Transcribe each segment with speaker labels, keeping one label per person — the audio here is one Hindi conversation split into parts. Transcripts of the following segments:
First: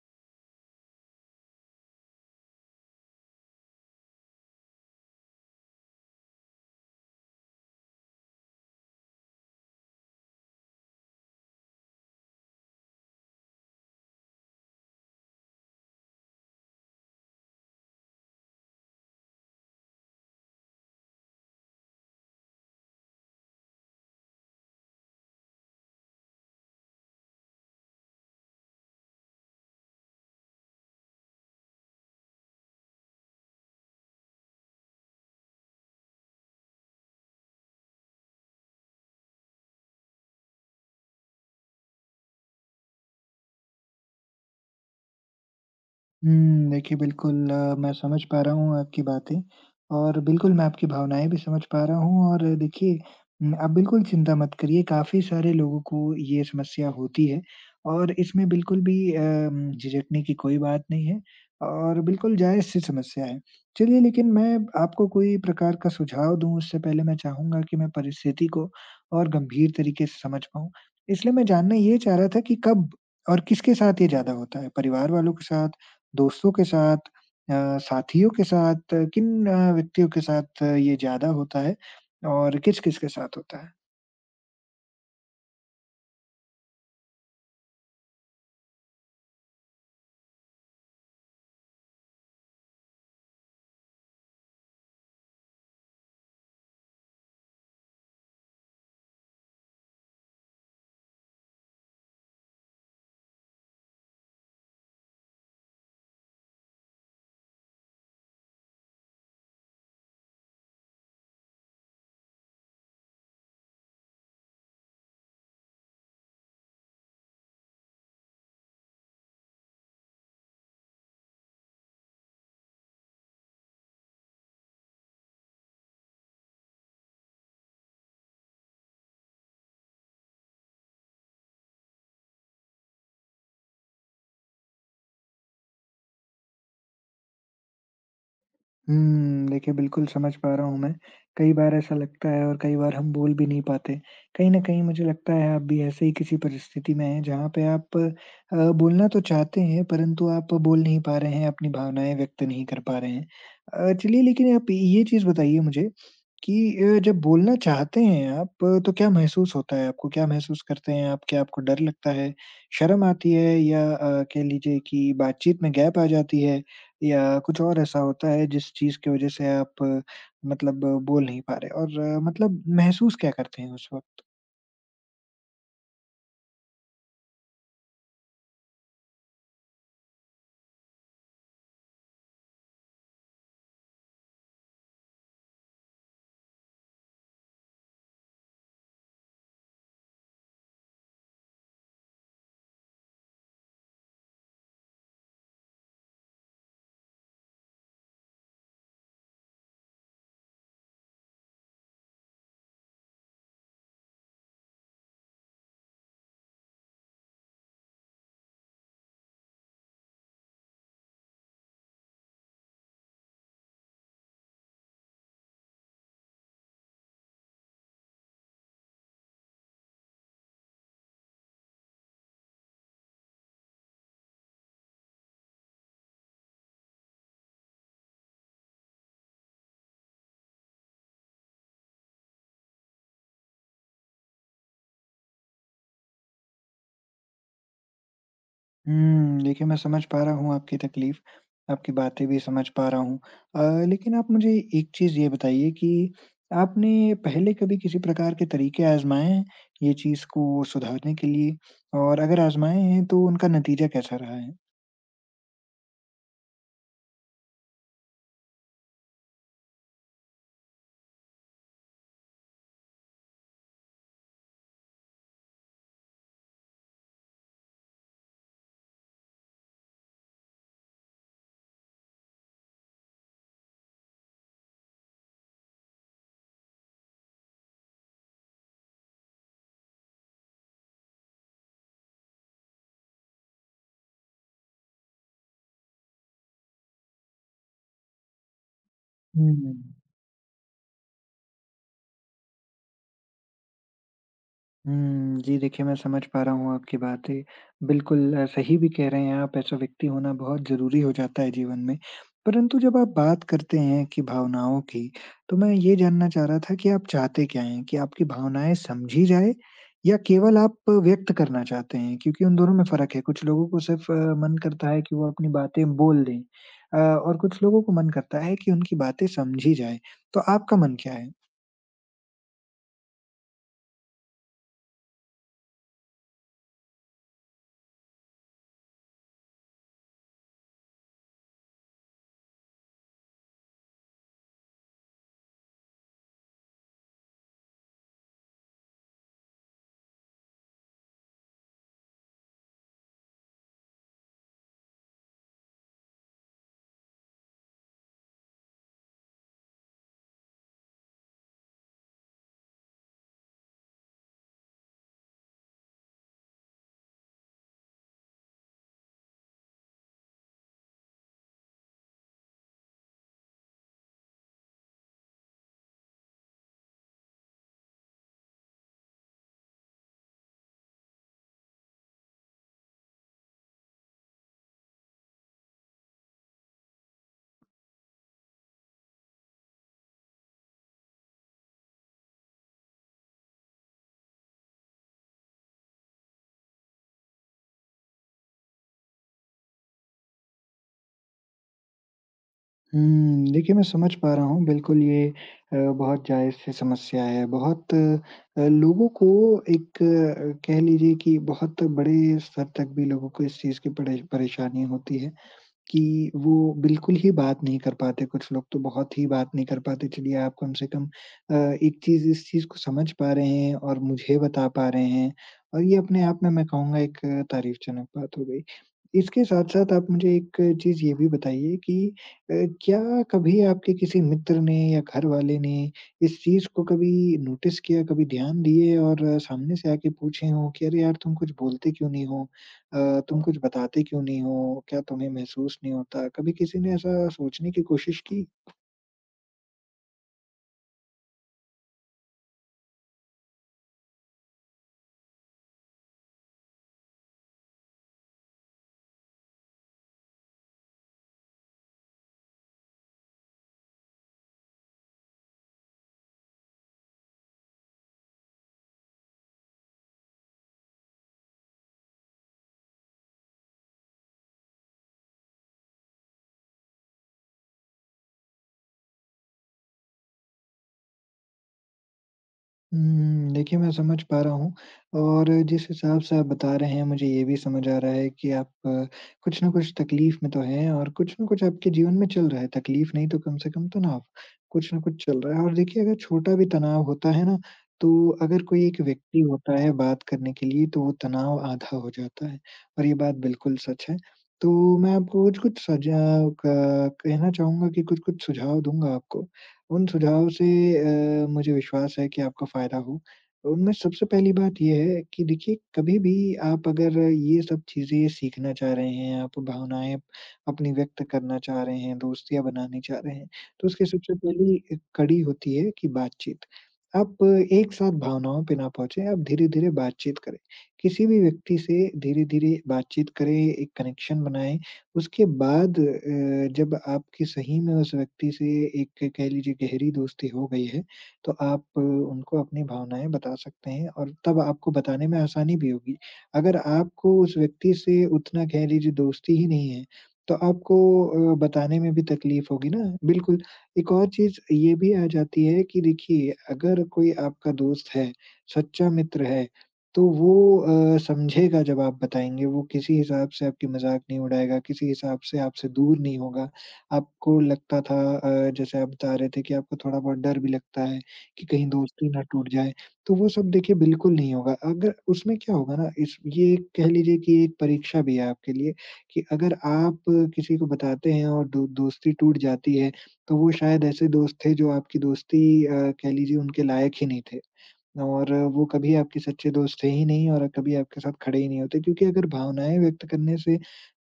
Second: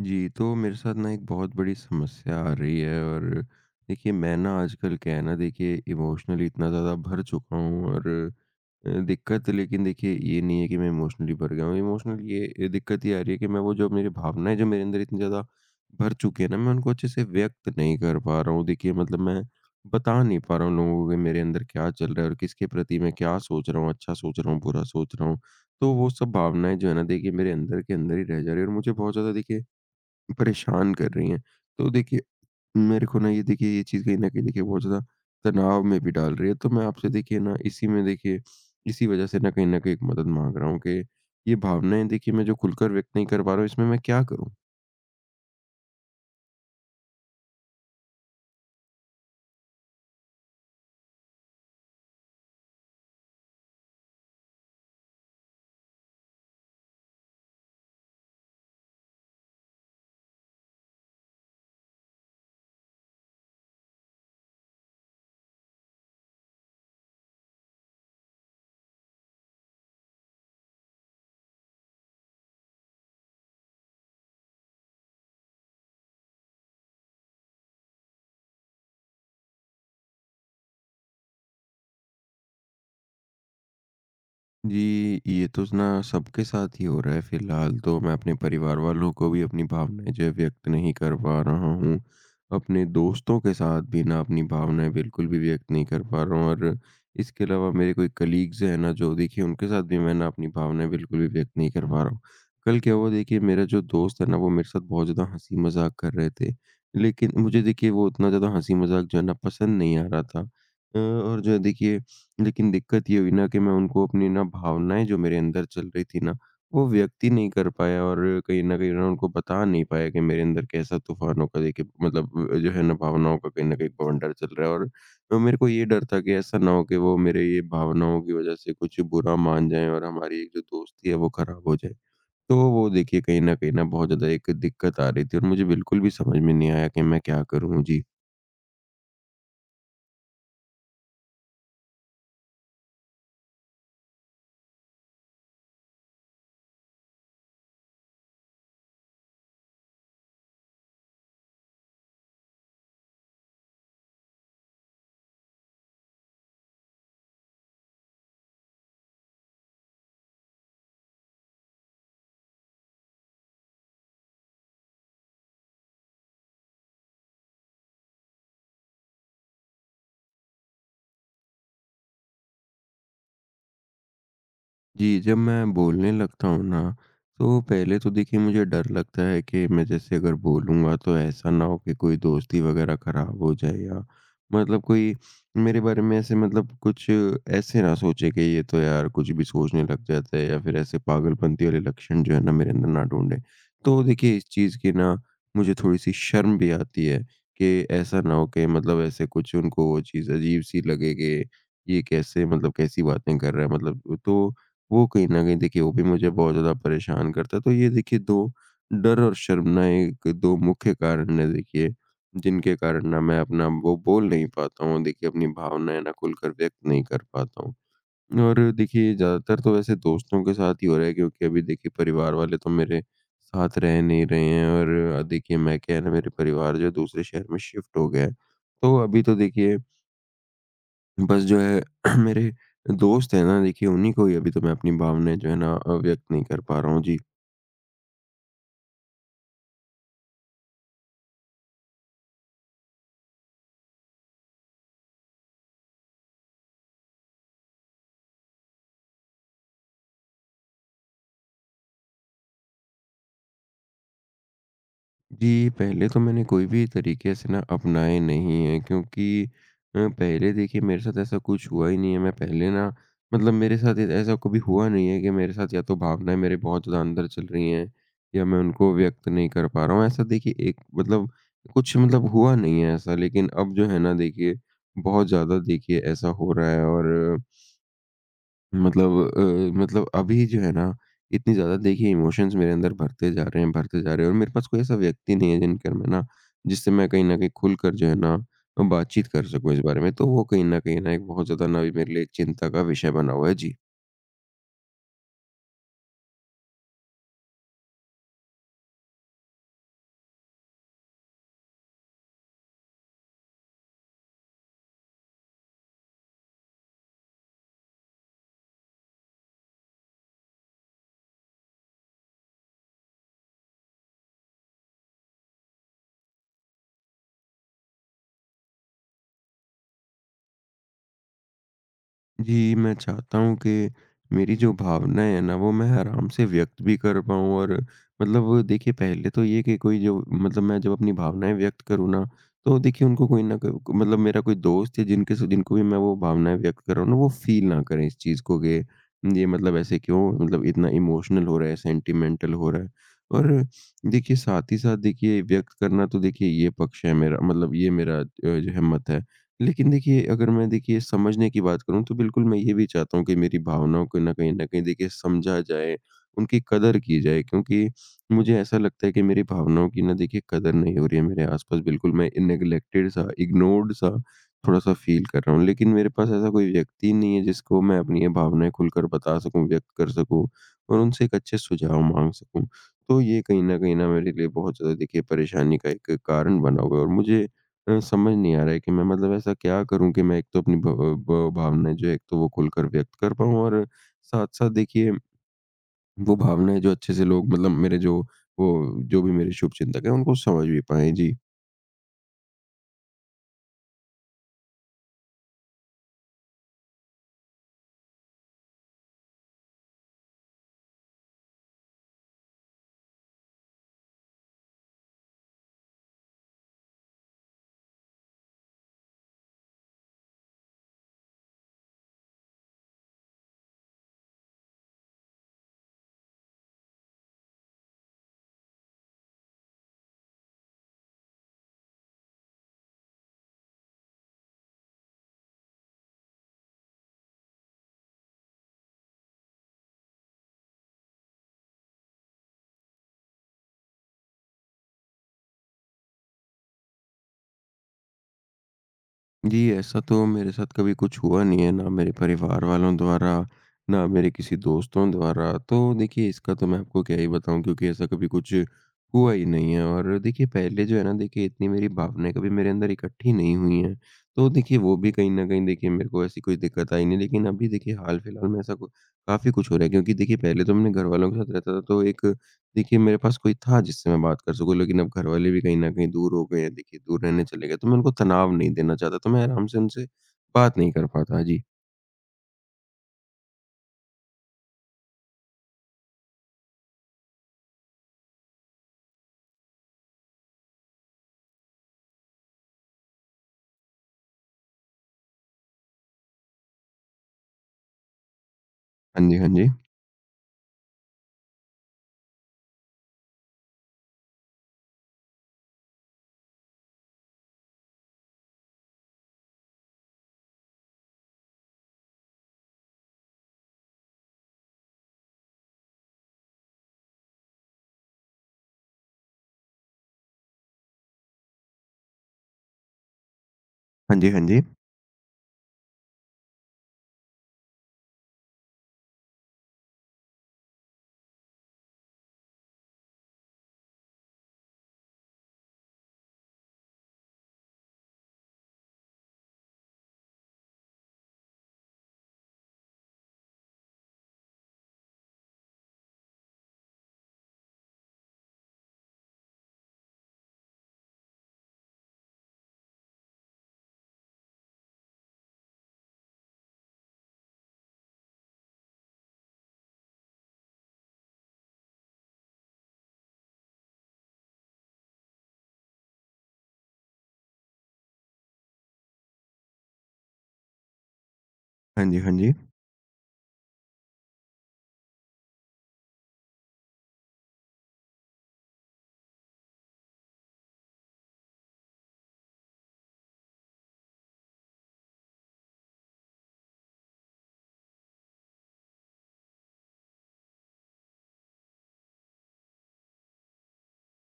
Speaker 1: जी, तो मेरे साथ ना एक बहुत बड़ी समस्या आ रही है और देखिए मैं ना आजकल क्या है ना देखिए इमोशनली इतना ज़्यादा भर चुका हूँ और दिक्कत। लेकिन देखिए ये नहीं है कि मैं इमोशनली भर गया हूँ। इमोशनली ये दिक्कत ये आ रही है कि मैं वो जो मेरी भावनाएँ जो मेरे अंदर इतनी ज़्यादा भर चुकी है ना, मैं उनको अच्छे से व्यक्त नहीं कर पा रहा हूँ। देखिए मतलब मैं बता नहीं पा रहा हूँ लोगों को कि मेरे अंदर क्या चल रहा है और किसके प्रति मैं क्या सोच रहा हूँ, अच्छा सोच रहा हूँ, बुरा सोच रहा हूँ। तो वो सब भावनाएँ जो है ना देखिए मेरे अंदर के अंदर ही रह जा रही है और मुझे बहुत ज़्यादा देखिए परेशान कर रही हैं। तो देखिए, मेरे को ना ये देखिए ये चीज़ कहीं न कहीं देखिए बहुत ज़्यादा तनाव में भी डाल रही है। तो मैं आपसे देखिए ना इसी में देखिए इसी वज़ह से ना कहीं न कहीं एक मदद माँग रहा हूँ कि ये भावनाएँ देखिए मैं जो खुलकर व्यक्त नहीं कर पा रहा हूँ इसमें मैं क्या करूँ?
Speaker 2: देखिए बिल्कुल मैं समझ पा रहा हूँ आपकी बातें और बिल्कुल मैं आपकी भावनाएँ भी समझ पा रहा हूँ और देखिए आप बिल्कुल चिंता मत करिए, काफ़ी सारे लोगों को ये समस्या होती है और इसमें बिल्कुल भी झिझकने की कोई बात नहीं है और बिल्कुल जायज़ सी समस्या है। चलिए लेकिन मैं आपको कोई प्रकार का सुझाव दूँ उससे पहले मैं चाहूँगा कि मैं परिस्थिति को और गंभीर तरीके से समझ पाऊँ। इसलिए मैं जानना ये चाह रहा था कि कब और किसके साथ ये ज़्यादा होता है? परिवार वालों के साथ? दोस्तों के साथ, साथियों के साथ किन व्यक्तियों के साथ ये ज़्यादा होता है और किस-किस के साथ होता है?
Speaker 1: जी, ये तो स ना सबके साथ ही हो रहा है। फ़िलहाल तो मैं अपने परिवार वालों को भी अपनी भावनाएँ जो है व्यक्त नहीं कर पा रहा हूँ। अपने दोस्तों के साथ भी ना अपनी भावनाएँ बिल्कुल भी व्यक्त नहीं कर पा रहा हूँ और इसके अलावा मेरे कोई कलीग्स हैं ना, जो देखिए उनके साथ भी मैं ना अपनी भावनाएँ बिल्कुल भी व्यक्त नहीं कर पा रहा हूँ। कल क्या हुआ देखिए, मेरा जो दोस्त है ना, वो मेरे साथ बहुत ज़्यादा हँसी-मज़ाक कर रहे थे। लेकिन मुझे देखिए वो उतना ज़्यादा हँसी-मज़ाक जो है ना पसंद नहीं आ रहा था। और जो है देखिए, लेकिन दिक्कत ये हुई ना कि मैं उनको अपनी ना भावनाएँ जो मेरे अंदर चल रही थी ना, वो व्यक्त ही नहीं कर पाया और कहीं न कहीं ना उनको बता नहीं पाया कि मेरे अंदर कैसा तूफ़ानों का देखिए मतलब जो है ना, भावनाओं का कहीं न कहीं बवंडर चल रहा है और मेरे को ये डर था कि ऐसा ना हो कि वो मेरे ये भावनाओं की वज़ह से कुछ बुरा मान जाएँ और हमारी एक जो दोस्ती है वो ख़राब हो जाए। तो वो देखिए कहीं न कहीं ना बहुत ज़्यादा एक दिक्कत आ रही थी और मुझे बिल्कुल भी समझ में नहीं आया कि मैं क्या करूँ? जी।
Speaker 2: देखिए बिल्कुल समझ पा रहा हूँ मैं। कई बार ऐसा लगता है और कई बार हम बोल भी नहीं पाते। कहीं न कहीं मुझे लगता है आप भी ऐसे ही किसी परिस्थिति में हैं जहाँ पे आप बोलना तो चाहते हैं परंतु आप बोल नहीं पा रहे हैं, अपनी भावनाएँ व्यक्त नहीं कर पा रहे हैं। चलिए लेकिन आप ये चीज़ बताइए मुझे कि जब बोलना चाहते हैं आप, तो क्या महसूस होता है आपको? क्या महसूस करते हैं आप? क्या आपको डर लगता है, शर्म आती है या कह लीजिए कि बातचीत में गैप आ जाती है? या कुछ और ऐसा होता है जिस चीज़ की वज़ह से आप, मतलब बोल नहीं पा रहे और, मतलब महसूस क्या करते हैं उस वक़्त?
Speaker 1: जी, जब मैं बोलने लगता हूँ ना, तो पहले तो देखिए मुझे डर लगता है कि मैं जैसे अगर बोलूँगा तो ऐसा ना हो कि कोई दोस्ती वग़ैरह ख़राब हो जाए, या मतलब कोई मेरे बारे में ऐसे मतलब कुछ ऐसे ना सोचे कि ये तो यार कुछ भी सोचने लग जाता है, या फिर ऐसे पागलपंती वाले लक्षण जो है ना मेरे अंदर ना ढूँढे। तो देखिए इस चीज़ की ना मुझे थोड़ी-सी शर्म भी आती है कि ऐसा ना हो कि मतलब ऐसे कुछ उनको वो चीज़ अजीब-सी लगे कि ये कैसे मतलब कैसी बातें कर रहा है मतलब, तो वो कहीं न कहीं देखिए वो भी मुझे बहुत ज़्यादा परेशान करता है। तो ये देखिए 2, डर और शर्मना, एक 2 मुख्य कारण हैं देखिए, जिनके कारण ना मैं अपना वो बोल नहीं पाता हूँ। देखिए अपनी भावनाएँ ना खुलकर व्यक्त नहीं कर पाता हूँ। और देखिए ज़्यादातर तो वैसे दोस्तों के साथ ही हो रहा है क्योंकि अभी देखिए परिवार वाले तो मेरे साथ रह नहीं रहे हैं और देखिए मैं क्या है ना, मेरे परिवार जो है दूसरे शहर में शिफ्ट हो गया है। तो अभी तो देखिए बस जो है मेरे दोस्त हैं ना, देखिए उन्हीं को ही अभी तो मैं अपनी भावनाएँ जो है ना व्यक्त नहीं कर पा रहा हूँ। जी।
Speaker 2: देखिए मैं समझ पा रहा हूँ आपकी तकलीफ़, आपकी बातें भी समझ पा रहा हूँ। लेकिन आप मुझे एक चीज़ ये बताइए कि आपने पहले कभी किसी प्रकार के तरीके आज़माए हैं ये चीज़ को सुधारने के लिए? और अगर आज़माए हैं तो उनका नतीजा कैसा रहा है?
Speaker 1: जी, पहले तो मैंने कोई भी तरीके ऐसे ना अपनाए नहीं हैं क्योंकि पहले देखिए मेरे साथ ऐसा कुछ हुआ ही नहीं है। मैं पहले ना मतलब मेरे साथ ए ऐसा कभी हुआ नहीं है कि मेरे साथ या तो भावनाएँ मेरे बहुत ज़्यादा अंदर चल रही हैं, या मैं उनको व्यक्त नहीं कर पा रहा हूँ। ऐसा देखिए एक मतलब कुछ मतलब हुआ नहीं है ऐसा, लेकिन अब जो है ना देखिए बहुत ज़्यादा देखिए ऐसा हो रहा है और मतलब मतलब अभी जो है ना इतनी ज़्यादा देखिए इमोशंस मेरे अंदर भरते जा रहे हैं, भरते जा रहे हैं, और मेरे पास कोई ऐसा व्यक्ति नहीं है जिनकर मैं ना जिससे मैं कहीं न कहीं खुलकर जो है ना बातचीत कर
Speaker 2: हुँ।
Speaker 1: सकूँ इस बारे में। तो वो कहीं न कहीं ना एक बहुत ज़्यादा ना अभी मेरे लिए चिंता का विषय बना हुआ है। जी।
Speaker 2: हुँ, जी देखिए, मैं समझ पा रहा हूँ आपकी बातें। बिल्कुल सही भी कह रहे हैं आप, ऐसा व्यक्ति होना बहुत ज़रूरी हो जाता है जीवन में। परंतु जब आप बात करते हैं कि भावनाओं की, तो मैं ये जानना चाह रहा था कि आप चाहते क्या हैं? कि आपकी भावनाएँ समझी जाएँ या केवल आप व्यक्त करना चाहते हैं? क्योंकि उन दोनों में फ़र्क है, कुछ लोगों को सिर्फ़ मन करता है कि वो अपनी बातें बोल दें, और कुछ लोगों को मन करता है कि उनकी बातें समझी जाएँ। तो आपका मन क्या है?
Speaker 1: जी, मैं चाहता हूँ कि मेरी जो भावनाएँ हैं ना, वो मैं आराम से व्यक्त भी कर पाऊँ और मतलब वो देखिए पहले तो ये कि कोई जो मतलब मैं जब अपनी भावनाएँ व्यक्त करूँ ना, तो देखिए उनको कोई ना कोई मतलब मेरा कोई दोस्त या जिनके स जिनको भी मैं वो भावनाएँ व्यक्त कर रहा हूँ ना, वो फ़ील ना करें इस चीज़ को कि ये मतलब ऐसे क्यों मतलब इतना इमोशनल हो रहा है, सेंटिमेंटल हो रहा है। और देखिए साथ ही साथ देखिए व्यक्त करना तो देखिए ये पक्ष है मेरा, मतलब ये मेरा जो है मत है। लेकिन देखिए, अगर मैं देखिए समझने की बात करूँ तो बिल्कुल मैं ये भी चाहता हूँ कि मेरी भावनाओं को ना कहीं न कहीं देखिए समझा जाए, उनकी कदर की जाए, क्योंकि मुझे ऐसा लगता है कि मेरी भावनाओं की ना देखिए कदर नहीं हो रही है मेरे आस-पास। बिल्कुल मैं नेग्लेक्टेड सा, इग्नोर्ड सा थोड़ा-सा फ़ील कर रहा हूँ। लेकिन मेरे पास ऐसा कोई व्यक्ति नहीं है जिसको मैं अपनी ये भावनाएँ खुलकर बता सकूँ, व्यक्त कर सकूँ और उनसे एक अच्छे सुझाव माँग सकूँ। तो ये कहीं न कहीं ना मेरे लिए बहुत ज़्यादा देखिए परेशानी का एक कारण बना हुआ है और मुझे समझ नहीं आ रहा है कि मैं मतलब ऐसा क्या करूँ कि मैं एक तो अपनी भ ब भावनाएँ जो है एक तो वो खुलकर व्यक्त कर पाऊँ, और साथ-साथ देखिए वो भावनाएँ जो अच्छे से लोग मतलब मेरे जो वो जो भी मेरे शुभचिंतक हैं उनको समझ भी पाएँ। जी।
Speaker 2: देखिए मैं समझ पा रहा हूँ बिल्कुल ये बहुत जायज़ सी समस्या है। बहुत लोगों को एक, कह लीजिए कि बहुत बड़े स्तर तक भी लोगों को इस चीज़ की परेशानी होती है। कि वो बिल्कुल ही बात नहीं कर पाते, कुछ लोग तो बहुत ही बात नहीं कर पाते। चलिए आप कम से कम अ, एक चीज़ इस चीज़ को समझ पा रहे हैं और मुझे बता पा रहे हैं और ये अपने आप में मैं कहूँगा एक तारीफ़जनक बात हो गई। इसके साथ-साथ आप मुझे एक चीज़ ये भी बताइए कि अ, क्या कभी आपके किसी मित्र ने या घरवाले ने इस चीज़ को कभी नोटिस किया, कभी ध्यान दिए और सामने से आके पूछे हों कि, "अरे यार तुम कुछ बोलते क्यों नहीं हो?" तुम कुछ बताते क्यों नहीं हो? क्या तुम्हें महसूस नहीं होता? कभी किसी ने ऐसा सोचने की कोशिश की?
Speaker 1: जी, ऐसा तो मेरे साथ कभी कुछ हुआ नहीं है, ना मेरे परिवार वालों द्वारा, ना मेरे किसी दोस्तों द्वारा। तो देखिए, इसका तो मैं आपको क्या ही बताऊँ, क्योंकि ऐसा कभी कुछ हुआ ही नहीं है और देखिए पहले जो है ना, देखिए इतनी मेरी भावनाएँ कभी मेरे अंदर इकट्ठी नहीं हुई हैं। तो देखिए, वो भी कहीं न कहीं देखिए मेरे को ऐसी कोई दिक्कत आई नहीं। लेकिन अभी देखिए हाल-फिलहाल में ऐसा कु काफ़ी कुछ हो रहा है, क्योंकि देखिए पहले तो मैंने घरवालों के साथ रहता था, तो एक देखिए, मेरे पास कोई था जिससे मैं बात कर सकूँ, लेकिन अब घरवाले भी कहीं न कहीं दूर हो गए हैं। देखिए, दूर रहने चले गए, तो मैं उनको तनाव नहीं देना चाहता, तो मैं आराम से उनसे बात नहीं कर पाता। जी।
Speaker 2: देखिए मैं समझ पा रहा हूँ और जिस हिसाब से आप बता रहे हैं मुझे ये भी समझ आ रहा है कि आप, कुछ न कुछ तकलीफ़ में तो हैं और कुछ न कुछ आपके जीवन में चल रहा है, तकलीफ़ नहीं तो कम से कम तनाव, कुछ न कुछ चल रहा है। और देखिए अगर छोटा भी तनाव होता है ना, तो अगर कोई एक
Speaker 1: हाँ जी,
Speaker 2: व्यक्ति
Speaker 1: हाँ जी।
Speaker 2: होता है बात करने के लिए तो वो तनाव आधा हो जाता है और ये बात बिल्कुल सच है। तो मैं आपको कुछ-कुछ सजा क कहना चाहूँगा कि कुछ-कुछ सुझाव दूँगा आपको। उन सुझावों से मुझे विश्वास है कि आपको फ़ायदा हो। उनमें सबसे पहली बात ये है कि देखिए, कभी भी आप अगर ये सब चीज़ें सीखना चाह रहे हैं, आप भावनाएँ अपनी व्यक्त करना चाह रहे हैं, दोस्तियाँ बनानी चाह रहे हैं, तो उसकी
Speaker 1: हाँ जी,
Speaker 2: सबसे
Speaker 1: हाँ जी।
Speaker 2: पहली कड़ी होती है कि बातचीत। आप एक साथ भावनाओं पे ना पहुँचे, आप धीरे-धीरे बातचीत करें। किसी भी व्यक्ति से धीरे-धीरे बातचीत करें, एक कनेक्शन बनाएँ उसके बाद जब आपकी सही में उस व्यक्ति से एक कह लीजिए गहरी दोस्ती हो गई है, तो आप उनको अपनी भावनाएँ बता सकते हैं और तब आपको बताने में आसानी भी होगी। अगर आपको उस व्यक्ति से उतना कह लीजिए दोस्ती ही नहीं है, तो आपको बताने में भी तकलीफ होगी ना। बिल्कुल, एक और चीज़ ये भी आ जाती है कि देखिए अगर कोई आपका दोस्त है, सच्चा मित्र है तो वो समझेगा जब आप बताएँगे, वो किसी हिसाब से आपकी मज़ाक नहीं उड़ाएगा, किसी हिसाब से आपसे दूर नहीं होगा। आपको लगता था, जैसे आप बता रहे थे कि आपको थोड़ा-बहुत डर भी लगता है कि कहीं
Speaker 1: हाँ जी,
Speaker 2: दोस्ती
Speaker 1: हाँ
Speaker 2: ना
Speaker 1: जी।
Speaker 2: टूट जाए, तो वो सब देखिए बिल्कुल नहीं होगा। अगर उसमें क्या होगा ना, इस ये एक कह लीजिए कि एक परीक्षा भी है आपके लिए कि अगर आप किसी को बताते हैं और दो दोस्ती टूट जाती है, तो वो शायद ऐसे दोस्त थे जो आपकी दोस्ती, कह लीजिए उनके लायक ही नहीं थे। और वो कभी आपके सच्चे दोस्त थे ही नहीं और कभी आपके साथ खड़े ही नहीं होते क्योंकि अगर भावनाएँ व्यक्त करने से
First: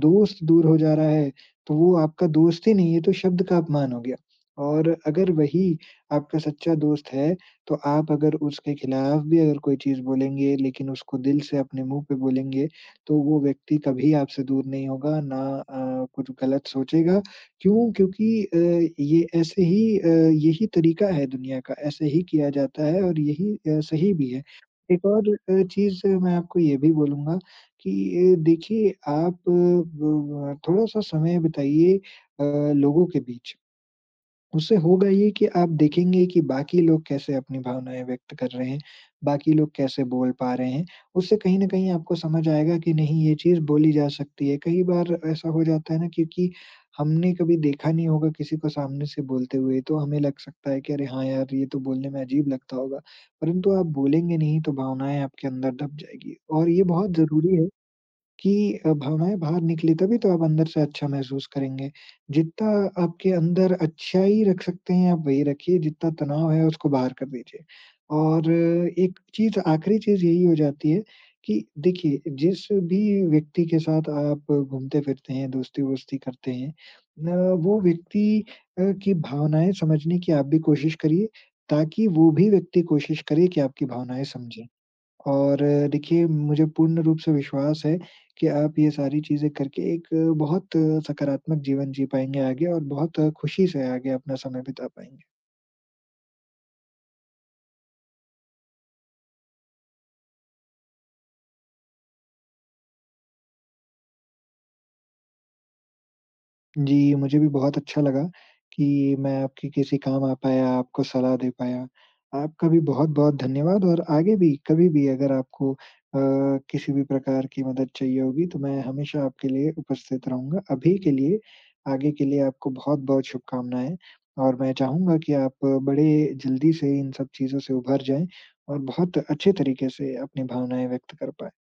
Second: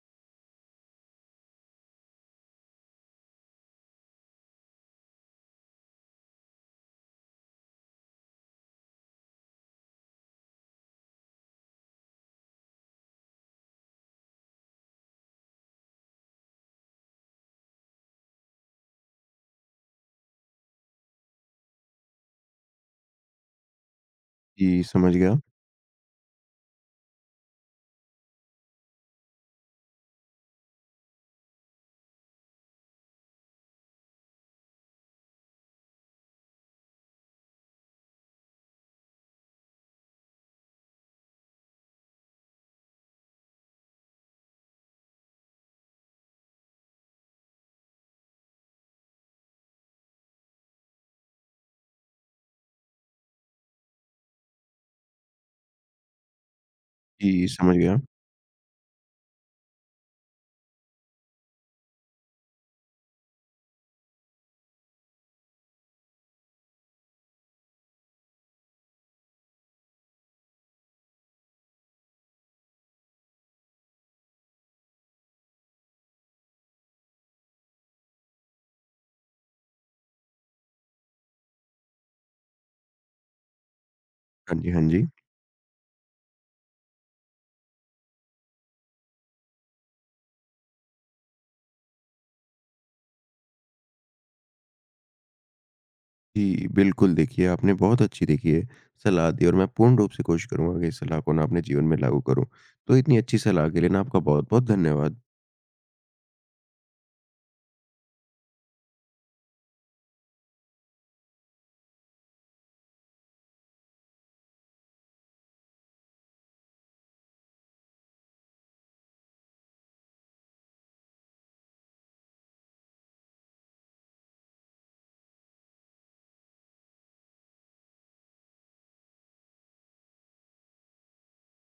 Speaker 2: दोस्त दूर हो जा रहा है, तो वो आपका दोस्त ही नहीं है, तो शब्द का अपमान हो गया। और अगर वही आपका सच्चा दोस्त है, तो आप अगर उसके खिलाफ भी अगर कोई चीज़ बोलेंगे, लेकिन उसको दिल से अपने मुँह पे बोलेंगे, तो वो व्यक्ति कभी आपसे दूर नहीं होगा, ना कुछ गलत सोचेगा। क्यों? क्योंकि अ, ये ऐसे ही अ, यही तरीका है दुनिया का, ऐसे ही किया जाता है और यही सही भी है।
Speaker 1: जी,
Speaker 2: एक
Speaker 1: समझ
Speaker 2: और
Speaker 1: गया।
Speaker 2: चीज़ मैं आपको ये भी बोलूँगा कि देखिए आप, अ, ब ब थोड़ा-सा समय बिताइए अ, लोगों के बीच। उससे होगा ये कि आप देखेंगे कि बाकी लोग कैसे अपनी भावनाएँ व्यक्त कर रहे हैं, बाकी लोग कैसे बोल पा रहे हैं। उससे कहीं न कहीं आपको समझ आएगा कि नहीं ये चीज़ बोली जा सकती है। कई बार ऐसा हो जाता है ना क्योंकि हमने कभी देखा नहीं होगा किसी को सामने से बोलते हुए, तो हमें लग सकता है कि अरे हाँ यार, ये तो बोलने में अजीब लगता होगा। परंतु आप बोलेंगे नहीं तो भावनाएँ आपके अंदर दब जाएगी और ये बहुत
Speaker 1: जी,
Speaker 2: ज़रूरी है।
Speaker 1: समझ गया।
Speaker 2: कि भावनाएँ बाहर निकली तभी तो आप अंदर से अच्छा महसूस करेंगे। जितना आपके अंदर अच्छाई रख सकते हैं, आप वही रखिए, जितना तनाव है उसको बाहर कर दीजिए। और एक चीज़ आखिरी चीज़ यही हो जाती है कि देखिए, जिस भी व्यक्ति के साथ आप घूमते-फिरते हैं, दोस्ती-वोस्ती करते हैं, न वो व्यक्ति की भावनाएँ समझने की आप भी कोशिश करिए, ताकि वो भी व्यक्ति कोशिश करे कि आपकी भावनाएँ
Speaker 1: हाँ
Speaker 2: समझे।
Speaker 1: जी, हाँ जी।
Speaker 2: और देखिए, मुझे पूर्ण रूप से विश्वास है कि आप ये सारी चीज़ें करके एक बहुत सकारात्मक जीवन जी पाएँगे आगे और बहुत खुशी से आगे अपना समय बिता पाएँगे।
Speaker 1: जी, बिल्कुल, देखिए, आपने बहुत अच्छी देखिए सलाह दी और मैं पूर्ण रूप से कोशिश करूँगा कि इस सलाह को ना अपने जीवन में लागू करूँ। तो इतनी अच्छी सलाह के लिए ना आपका बहुत-बहुत धन्यवाद।
Speaker 2: जी, मुझे भी बहुत अच्छा लगा कि मैं आपके किसी काम आ पाया, आपको सलाह दे पाया। आपका भी बहुत-बहुत धन्यवाद और आगे भी कभी भी अगर आपको अ, किसी भी प्रकार की मदद चाहिए होगी तो मैं हमेशा आपके लिए उपस्थित रहूँगा। अभी के लिए आगे के लिए आपको बहुत-बहुत शुभकामनाएँ और मैं चाहूँगा कि आप बड़े जल्दी से इन सब चीज़ों से उभर जाएँ और बहुत अच्छे तरीके से अपनी भावनाएँ व्यक्त कर पाएँ।